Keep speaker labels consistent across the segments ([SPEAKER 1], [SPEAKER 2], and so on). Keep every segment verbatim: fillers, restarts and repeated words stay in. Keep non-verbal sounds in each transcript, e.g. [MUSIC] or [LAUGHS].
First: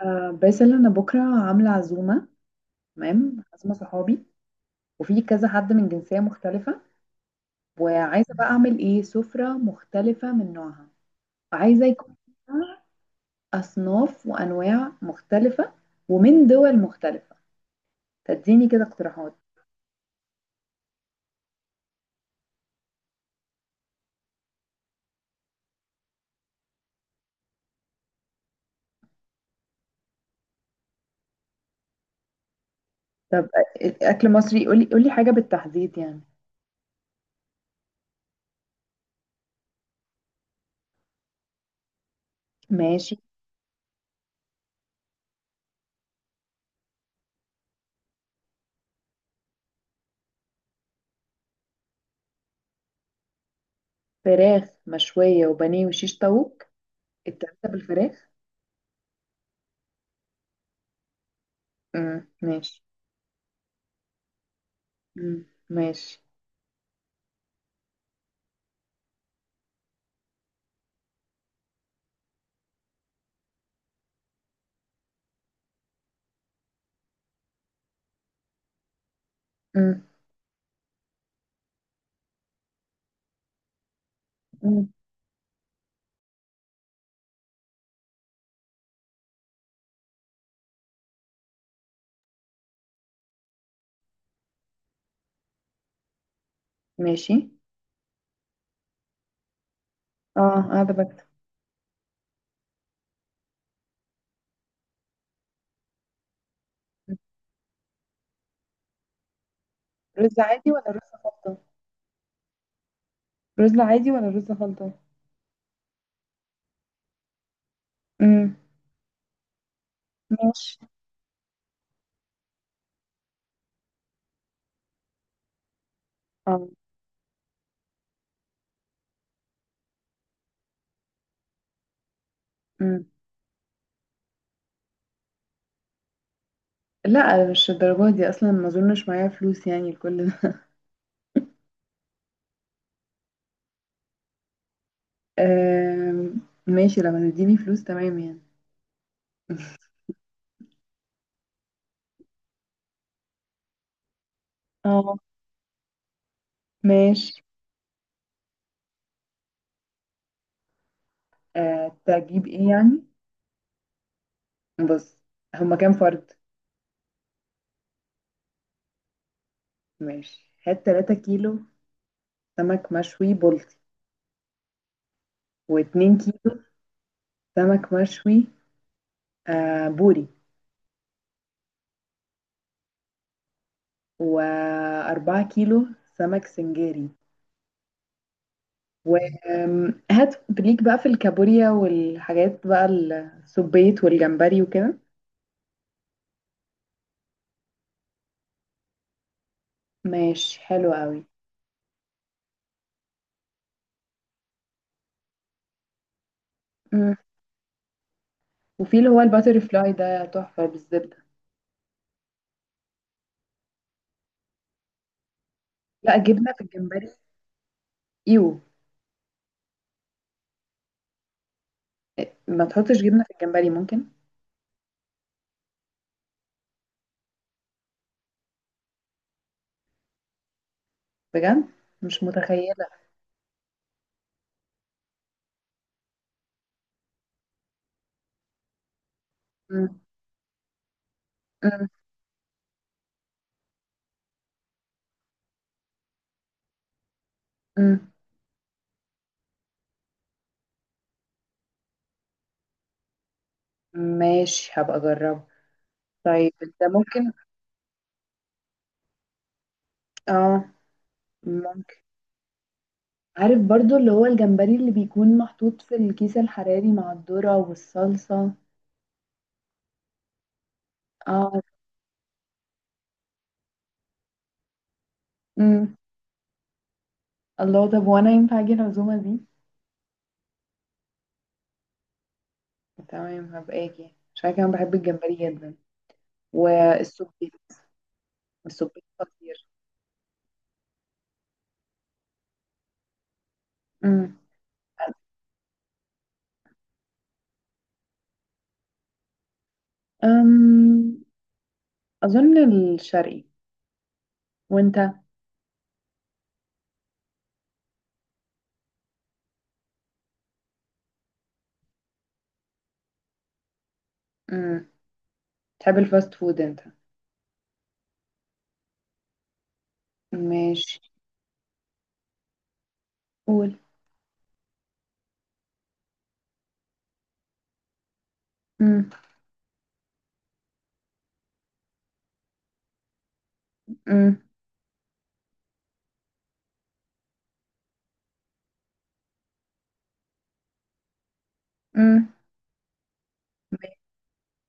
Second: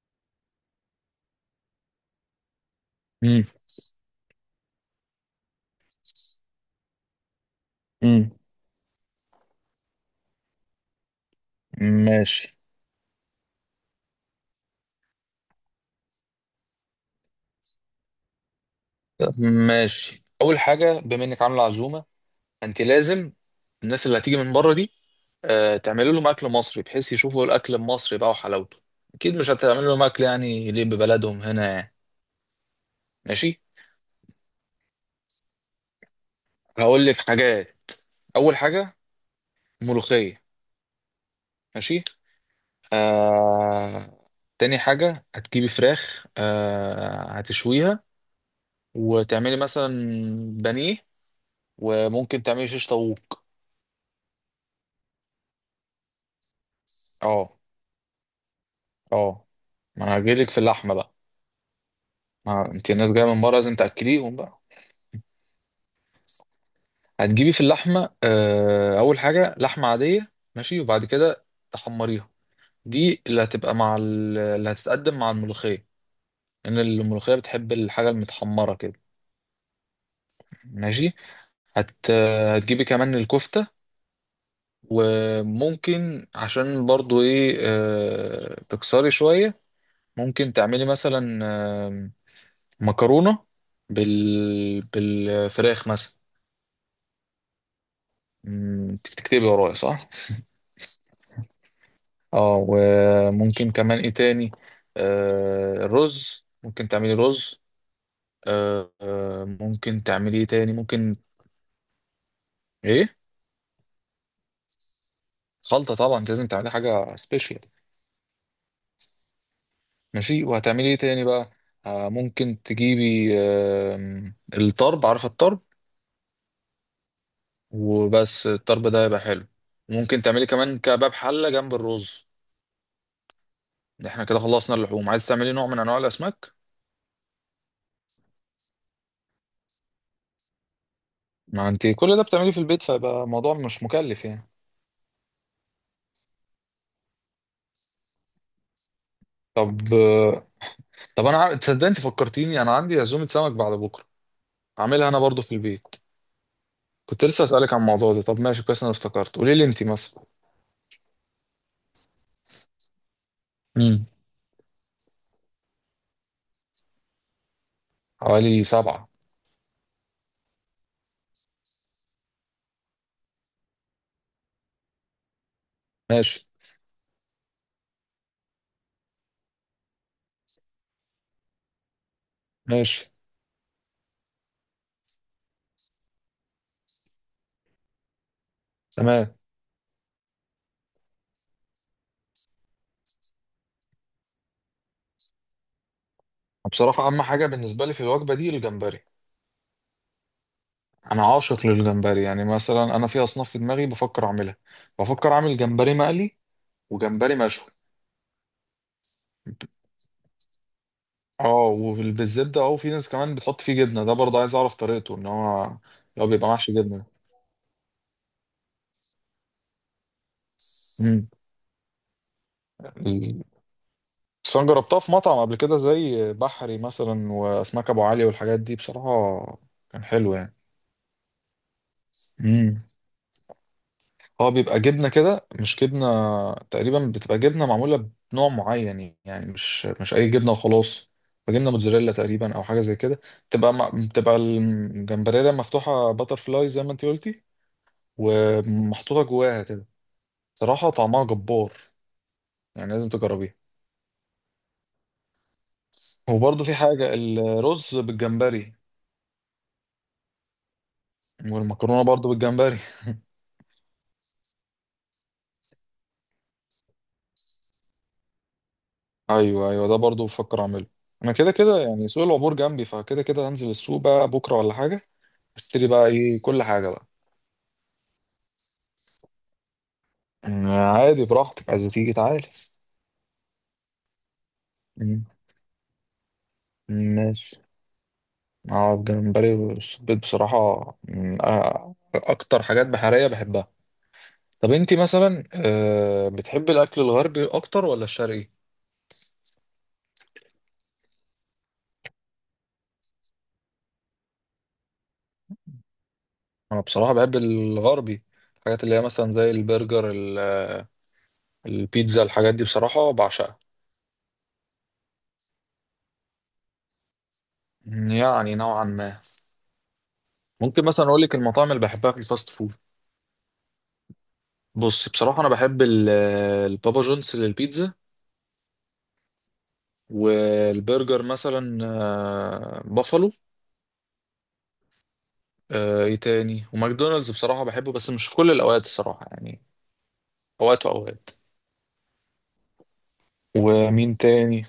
[SPEAKER 1] آه، باسل انا بكره عامله عزومه. تمام،
[SPEAKER 2] امم.
[SPEAKER 1] عزومه صحابي، وفي كذا حد من جنسيه مختلفه،
[SPEAKER 2] امم.
[SPEAKER 1] وعايزه بقى اعمل ايه سفره مختلفه من نوعها، وعايزه يكون
[SPEAKER 2] ماشي.
[SPEAKER 1] فيها اصناف وانواع مختلفه ومن دول مختلفه. تديني كده اقتراحات؟
[SPEAKER 2] طب، ماشي. اول حاجه، بما انك عامله عزومه انت لازم الناس اللي هتيجي من بره دي آه، تعملي لهم اكل مصري، بحيث يشوفوا الاكل المصري بقى وحلاوته. اكيد مش هتعمل لهم اكل يعني ليه ببلدهم هنا يعني.
[SPEAKER 1] طب
[SPEAKER 2] ماشي.
[SPEAKER 1] أ- اكل مصري، قولي قولي حاجه بالتحديد يعني.
[SPEAKER 2] هقول لك حاجات. اول حاجه، ملوخيه. ماشي.
[SPEAKER 1] ماشي.
[SPEAKER 2] آه... تاني حاجه، هتجيبي فراخ آه... هتشويها، وتعملي مثلا بانيه، وممكن تعملي شيش طاووق.
[SPEAKER 1] فراخ مشويه وبانيه وشيش طاووق؟
[SPEAKER 2] اه.
[SPEAKER 1] التلاته بالفراخ؟
[SPEAKER 2] اه، ما انا هجيلك في اللحمه بقى.
[SPEAKER 1] امم،
[SPEAKER 2] ما
[SPEAKER 1] ماشي.
[SPEAKER 2] انت الناس جايه من بره لازم تاكليهم بقى.
[SPEAKER 1] امم، ماشي.
[SPEAKER 2] هتجيبي في اللحمه آه، اول حاجه لحمه عاديه ماشي، وبعد كده تحمريها. دي اللي هتبقى مع ال- اللي هتتقدم مع الملوخيه، لان الملوخيه بتحب الحاجه المتحمره كده.
[SPEAKER 1] امم،
[SPEAKER 2] ماشي. هت آه، هتجيبي كمان الكفته. وممكن عشان برضو ايه آه، تكسري شويه. ممكن تعملي مثلا آه، مكرونه بال... بالفراخ مثلا.
[SPEAKER 1] ماشي.
[SPEAKER 2] مم، تكتبي ورايا صح؟
[SPEAKER 1] اه، قاعده بكتب.
[SPEAKER 2] اه. وممكن كمان ايه تاني؟ آه الرز، ممكن تعملي رز. آه آه، ممكن تعملي
[SPEAKER 1] رز
[SPEAKER 2] ايه
[SPEAKER 1] عادي
[SPEAKER 2] تاني
[SPEAKER 1] ولا رز
[SPEAKER 2] ممكن؟
[SPEAKER 1] خلطة؟
[SPEAKER 2] ايه؟
[SPEAKER 1] رز عادي ولا رز خلطة؟
[SPEAKER 2] خلطة، طبعا انت لازم تعملي حاجة سبيشال.
[SPEAKER 1] امم،
[SPEAKER 2] ماشي،
[SPEAKER 1] ماشي.
[SPEAKER 2] وهتعملي ايه تاني بقى؟ آه ممكن تجيبي آه الطرب، عارفة الطرب؟
[SPEAKER 1] اه.
[SPEAKER 2] وبس الطرب ده يبقى حلو. ممكن تعملي كمان كباب حلة جنب الرز.
[SPEAKER 1] امم.
[SPEAKER 2] احنا كده خلصنا اللحوم، عايز تعملي نوع من انواع الاسماك.
[SPEAKER 1] لا، مش الدرجة دي اصلا، ما اظنش معايا فلوس يعني لكل ده.
[SPEAKER 2] ما انت كل ده بتعمليه في البيت فيبقى الموضوع مش مكلف يعني.
[SPEAKER 1] آم، ماشي، لما تديني فلوس تمام يعني.
[SPEAKER 2] طب طب، انا عا- تصدق انت فكرتيني؟ انا عندي عزومه سمك بعد بكره، عاملها
[SPEAKER 1] اه،
[SPEAKER 2] انا برضو في البيت. كنت
[SPEAKER 1] ماشي.
[SPEAKER 2] لسه اسالك عن الموضوع ده. طب ماشي، كويس انا افتكرت. قولي لي انت مثلا.
[SPEAKER 1] آه تجيب ايه يعني؟
[SPEAKER 2] امم.
[SPEAKER 1] بص، هما كام فرد؟
[SPEAKER 2] حوالي سبعة.
[SPEAKER 1] ماشي، هات 3 كيلو سمك مشوي بلطي، و2
[SPEAKER 2] ماشي.
[SPEAKER 1] كيلو سمك مشوي آه بوري،
[SPEAKER 2] ماشي.
[SPEAKER 1] واربعة كيلو سمك سنجاري.
[SPEAKER 2] تمام.
[SPEAKER 1] وهات ليك بقى في الكابوريا والحاجات بقى، السبيت والجمبري وكده.
[SPEAKER 2] بصراحه اهم حاجه بالنسبه لي في الوجبه دي الجمبري.
[SPEAKER 1] ماشي، حلو قوي.
[SPEAKER 2] انا عاشق للجمبري. يعني مثلا انا في اصناف في دماغي بفكر اعملها. بفكر اعمل جمبري مقلي،
[SPEAKER 1] مم.
[SPEAKER 2] وجمبري مشوي.
[SPEAKER 1] وفي اللي هو الباتر فلاي ده تحفة بالزبدة.
[SPEAKER 2] اه، وبالزبده. اه وفي ناس كمان بتحط فيه جبنه، ده برضه عايز اعرف طريقته ان هو
[SPEAKER 1] لا،
[SPEAKER 2] لو بيبقى
[SPEAKER 1] جبنة في
[SPEAKER 2] محشي جبنه.
[SPEAKER 1] الجمبري؟ ايوه. ما تحطش جبنة في
[SPEAKER 2] امم
[SPEAKER 1] الجمبري ممكن.
[SPEAKER 2] بس انا جربتها في مطعم قبل كده، زي بحري مثلا واسماك ابو علي والحاجات دي، بصراحه كان حلو يعني.
[SPEAKER 1] بجد؟ مش
[SPEAKER 2] امم
[SPEAKER 1] متخيلة.
[SPEAKER 2] هو بيبقى جبنه كده مش جبنه. تقريبا بتبقى جبنه معموله بنوع معين يعني، مش
[SPEAKER 1] مم.
[SPEAKER 2] مش اي جبنه وخلاص. بتبقى جبنه
[SPEAKER 1] مم.
[SPEAKER 2] موتزاريلا تقريبا، او حاجه زي كده. بتبقى م- بتبقى الجمبريلا مفتوحه باتر فلاي زي ما انت قلتي،
[SPEAKER 1] مم.
[SPEAKER 2] ومحطوطه جواها كده. صراحه طعمها جبار، يعني لازم تجربيها.
[SPEAKER 1] ماشي، هبقى اجربه. طيب
[SPEAKER 2] وبرضه في
[SPEAKER 1] انت
[SPEAKER 2] حاجه
[SPEAKER 1] ممكن.
[SPEAKER 2] الرز بالجمبري،
[SPEAKER 1] اه، ممكن.
[SPEAKER 2] والمكرونه برضه بالجمبري. [LAUGHS]
[SPEAKER 1] عارف برضو اللي هو الجمبري اللي بيكون محطوط في الكيس الحراري مع الذرة والصلصة.
[SPEAKER 2] ايوه، ايوه، ده برضو بفكر اعمله. انا كده
[SPEAKER 1] اه.
[SPEAKER 2] كده يعني، سوق العبور جنبي، فكده كده هنزل السوق بقى بكره ولا حاجه، اشتري
[SPEAKER 1] مم.
[SPEAKER 2] بقى ايه كل حاجه بقى.
[SPEAKER 1] الله، طب وانا ينفع اجي العزومه دي؟
[SPEAKER 2] أمم، عادي براحتك، عايز تيجي تعالى.
[SPEAKER 1] تمام، هبقى اجي عشان كمان بحب
[SPEAKER 2] أمم.
[SPEAKER 1] الجمبري جدا، والسبيت.
[SPEAKER 2] ماشي. اه،
[SPEAKER 1] السبيت
[SPEAKER 2] الجمبري
[SPEAKER 1] خطير.
[SPEAKER 2] والسبيط بصراحه أمم، آه، اكتر حاجات بحريه بحبها.
[SPEAKER 1] امم.
[SPEAKER 2] طب انتي مثلا آه، بتحبي الاكل الغربي اكتر ولا الشرقي؟
[SPEAKER 1] أم... اظن الشرقي. وانت؟
[SPEAKER 2] انا بصراحه بحب الغربي. الحاجات اللي هي مثلا زي البرجر ال- البيتزا، الحاجات دي بصراحه بعشقها.
[SPEAKER 1] امم. تحب الفاست فود انت؟
[SPEAKER 2] يعني نوعا ما. ممكن
[SPEAKER 1] ماشي.
[SPEAKER 2] مثلا اقول لك المطاعم اللي بحبها في الفاست فود.
[SPEAKER 1] قول.
[SPEAKER 2] بص بصراحه انا بحب ال- البابا جونز للبيتزا.
[SPEAKER 1] امم.
[SPEAKER 2] والبرجر مثلا آه، بافالو.
[SPEAKER 1] امم.
[SPEAKER 2] آه، ايه تاني؟ وماكدونالدز بصراحه بحبه، بس مش في كل الاوقات الصراحه يعني، اوقات واوقات.
[SPEAKER 1] امم.
[SPEAKER 2] ومين تاني؟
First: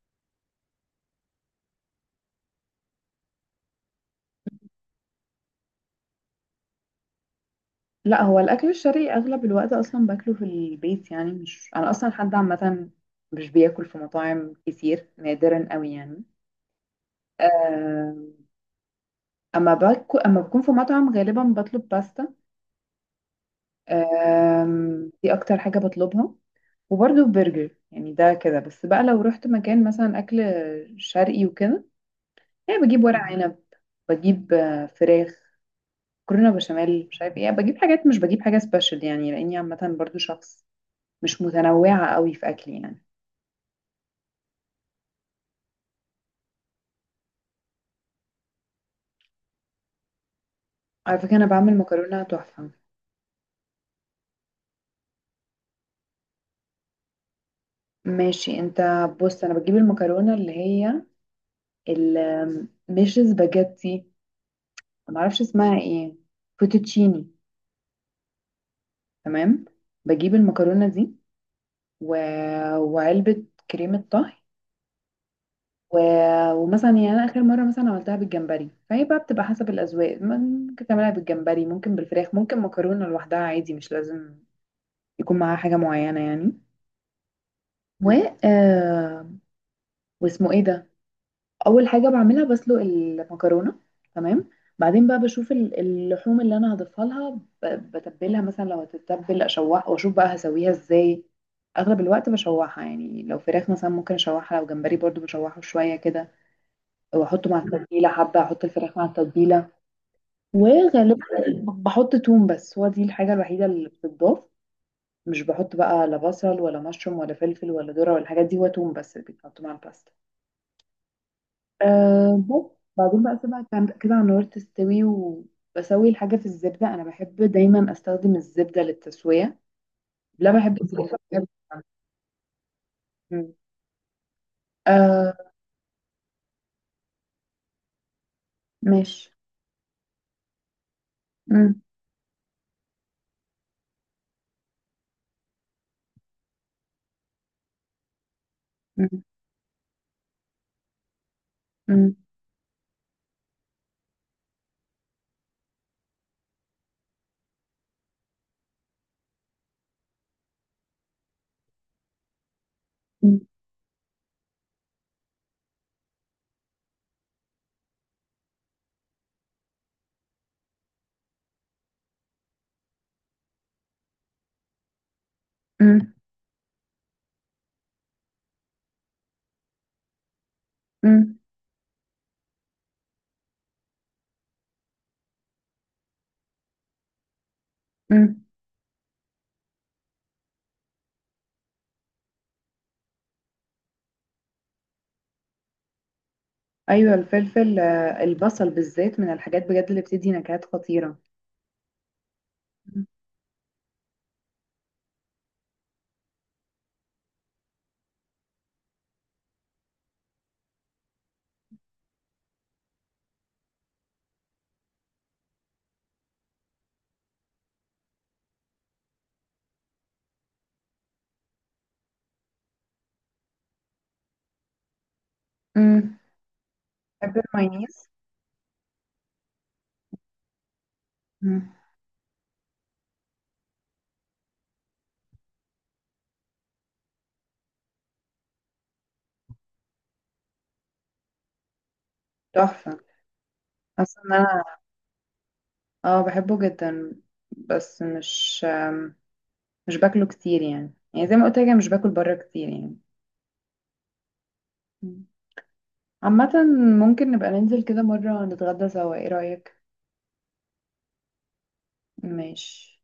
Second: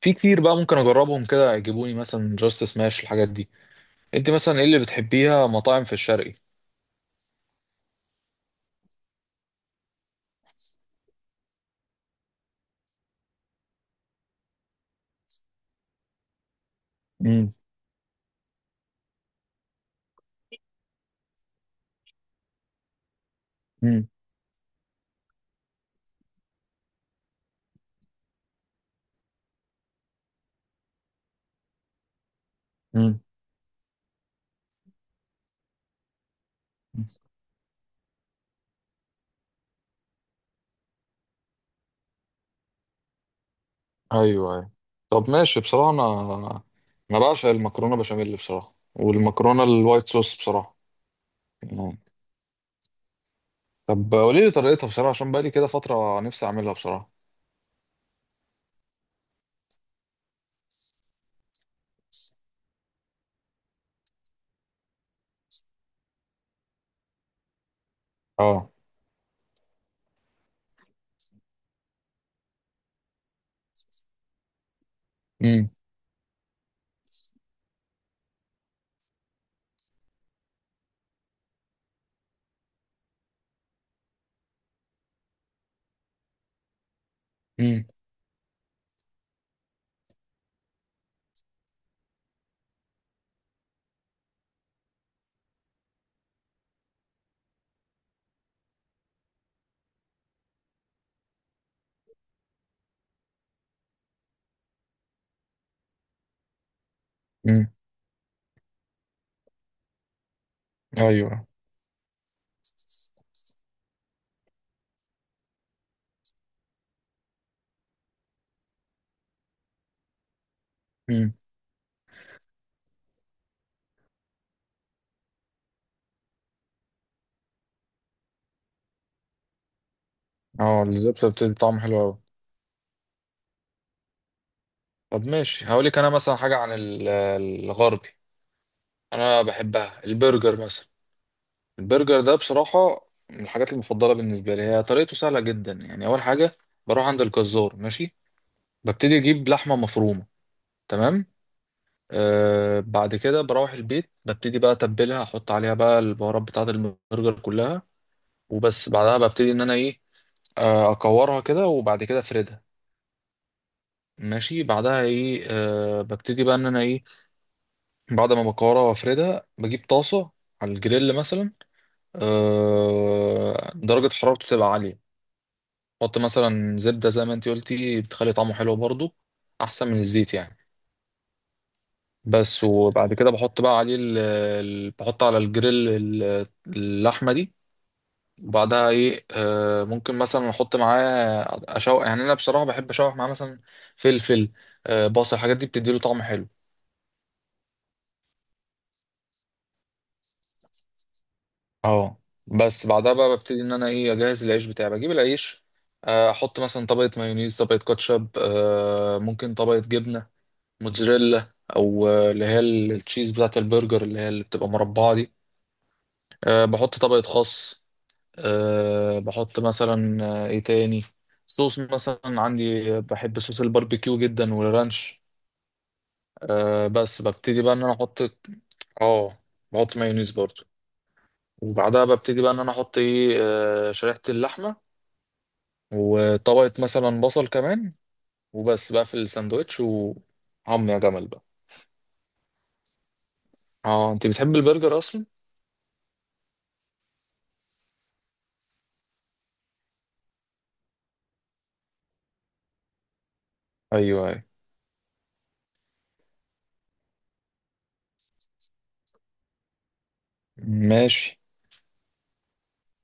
[SPEAKER 2] في كتير بقى ممكن اجربهم، كده يجيبوني مثلا جاست سماش، الحاجات دي. انت مثلا ايه اللي بتحبيها مطاعم في الشرقي؟
[SPEAKER 1] لا، هو الاكل الشرقي اغلب الوقت اصلا باكله في البيت يعني. مش انا اصلا حد عامه، مش بياكل في مطاعم كتير، نادرا قوي يعني.
[SPEAKER 2] امم.
[SPEAKER 1] أه... اما باكل اما بكون في مطعم غالبا بطلب باستا. آم، دي اكتر حاجة بطلبها. وبرضو برجر، يعني ده كده بس بقى. لو رحت مكان مثلا اكل شرقي وكده، يعني بجيب ورق
[SPEAKER 2] امم.
[SPEAKER 1] عنب، بجيب آه، فراخ، مكرونة بشاميل، مش عارف ايه، بجيب حاجات، مش بجيب حاجة سبيشال يعني، لاني عامة برضو شخص مش متنوعة قوي في اكلي يعني.
[SPEAKER 2] ايوه. ايوه. طب ماشي، بصراحه انا انا بعشق المكرونه بشاميل بصراحه، والمكرونه الوايت صوص بصراحه
[SPEAKER 1] على فكرة، انا بعمل
[SPEAKER 2] يعني.
[SPEAKER 1] مكرونة تحفة.
[SPEAKER 2] طب قولي لي طريقتها بصراحه، عشان بقالي كده فتره نفسي اعملها بصراحه.
[SPEAKER 1] ماشي. انت بص، انا بجيب المكرونة اللي هي ال- آم، مش سباجيتي، معرفش اسمها ايه، فوتوتشيني.
[SPEAKER 2] اه.
[SPEAKER 1] تمام. بجيب المكرونة دي و... وعلبة كريمة طهي
[SPEAKER 2] امم.
[SPEAKER 1] و... ومثلا، يعني أنا آخر مرة مثلا عملتها بالجمبري، فهي بقى بتبقى حسب الأذواق، ممكن تعملها بالجمبري، ممكن بالفراخ، ممكن مكرونة لوحدها عادي، مش لازم يكون معاها حاجة معينة يعني.
[SPEAKER 2] امم.
[SPEAKER 1] و آه... واسمه ايه ده؟ اول حاجه بعملها بسلق المكرونه، تمام. بعدين بقى بشوف ال- اللحوم اللي انا هضيفها لها، ب- بتبلها مثلا لو هتتبل، اشوحها واشوف بقى هسويها ازاي. اغلب الوقت بشوحها يعني. لو فراخ مثلا ممكن اشوحها، لو جمبري برضو بشوحه شويه كده واحطه مع
[SPEAKER 2] امم.
[SPEAKER 1] التتبيله حبه، احط الفراخ مع التتبيله. وغالبا
[SPEAKER 2] ايوه.
[SPEAKER 1] ب- بحط توم بس، هو دي الحاجه الوحيده اللي بتتضاف. مش بحط بقى لا بصل ولا مشروم ولا فلفل ولا ذره ولا الحاجات دي، هو توم بس اللي بيتحط مع الباستا.
[SPEAKER 2] امم.
[SPEAKER 1] أه بس بعدين بقى اسيبها كان- كده على النار تستوي، وبسوي الحاجة في الزبدة. انا بحب دايما استخدم الزبدة للتسوية. لا، بحب
[SPEAKER 2] اه،
[SPEAKER 1] الزبدة،
[SPEAKER 2] الزبده
[SPEAKER 1] بحب.
[SPEAKER 2] بتدي طعم حلو قوي.
[SPEAKER 1] مم.
[SPEAKER 2] طب
[SPEAKER 1] أه،
[SPEAKER 2] ماشي هقول لك انا مثلا حاجه عن ال- الغربي.
[SPEAKER 1] ماشي.
[SPEAKER 2] انا بحبها البرجر مثلا.
[SPEAKER 1] مم.
[SPEAKER 2] البرجر ده بصراحه من الحاجات المفضله بالنسبه لي، هي طريقته سهله جدا يعني. اول حاجه بروح عند الجزار، ماشي. ببتدي
[SPEAKER 1] مم.
[SPEAKER 2] اجيب لحمه مفرومه. تمام.
[SPEAKER 1] مم.
[SPEAKER 2] آه بعد كده بروح البيت، ببتدي بقى اتبلها، احط عليها بقى البهارات بتاعه البرجر كلها. وبس بعدها ببتدي ان انا ايه، آه اكورها كده، وبعد كده افردها.
[SPEAKER 1] مم.
[SPEAKER 2] ماشي بعدها ايه، آه ببتدي بقى ان انا ايه، بعد ما بكورها وافردها بجيب طاسه، على الجريل مثلا، آه درجه حرارته تبقى عاليه.
[SPEAKER 1] مم.
[SPEAKER 2] احط مثلا زبده زي ما انت قلتي، بتخلي طعمه حلو برضو، احسن من الزيت يعني.
[SPEAKER 1] مم.
[SPEAKER 2] بس وبعد كده بحط بقى عليه ال... ال- بحط على الجريل ال- اللحمة دي.
[SPEAKER 1] مم.
[SPEAKER 2] وبعدها ايه، آه ممكن مثلا احط معاه، اشوح يعني. انا بصراحة بحب اشوح معاه مثلا فلفل، آه بصل، الحاجات دي بتديله طعم حلو.
[SPEAKER 1] ايوه، الفلفل، آه، البصل بالذات من الحاجات بجد اللي بتدي نكهات خطيرة.
[SPEAKER 2] اه بس
[SPEAKER 1] مم.
[SPEAKER 2] بعدها بقى ببتدي ان انا ايه، اجهز العيش بتاعي، بجيب العيش. آه، احط مثلا طبقة مايونيز، طبقة كاتشب، آه ممكن طبقة جبنة موتزاريلا، او آه، اللي هي ال- التشيز بتاعة البرجر، اللي هي اللي بتبقى مربعة دي. آه، بحط طبقة خس. أه بحط مثلا آه، ايه تاني؟ صوص مثلا عندي، آه، بحب صوص الباربيكيو جدا والرانش.
[SPEAKER 1] مم.
[SPEAKER 2] أه بس
[SPEAKER 1] بحب
[SPEAKER 2] ببتدي بقى ان انا
[SPEAKER 1] المايونيز.
[SPEAKER 2] احط. اه، بحط مايونيز برضو.
[SPEAKER 1] مم.
[SPEAKER 2] وبعدها ببتدي بقى ان انا احط ايه، آه، شريحة اللحمة، وطبقة مثلا بصل كمان. وبس بقى في الساندوتش، وعم يا جمل بقى.
[SPEAKER 1] تحفة.
[SPEAKER 2] اه،
[SPEAKER 1] حاسة
[SPEAKER 2] انت
[SPEAKER 1] ان
[SPEAKER 2] بتحب
[SPEAKER 1] انا،
[SPEAKER 2] البرجر اصلا؟
[SPEAKER 1] اه، بحبه جدا. بس مش مش باكله كتير يعني يعني زي ما قلت لك، أنا مش باكل بره كتير يعني.
[SPEAKER 2] ايوه. ايوه.
[SPEAKER 1] مم. عامة، ممكن نبقى ننزل كده مرة نتغدى سوا، ايه رأيك؟
[SPEAKER 2] ماشي.
[SPEAKER 1] ماشي.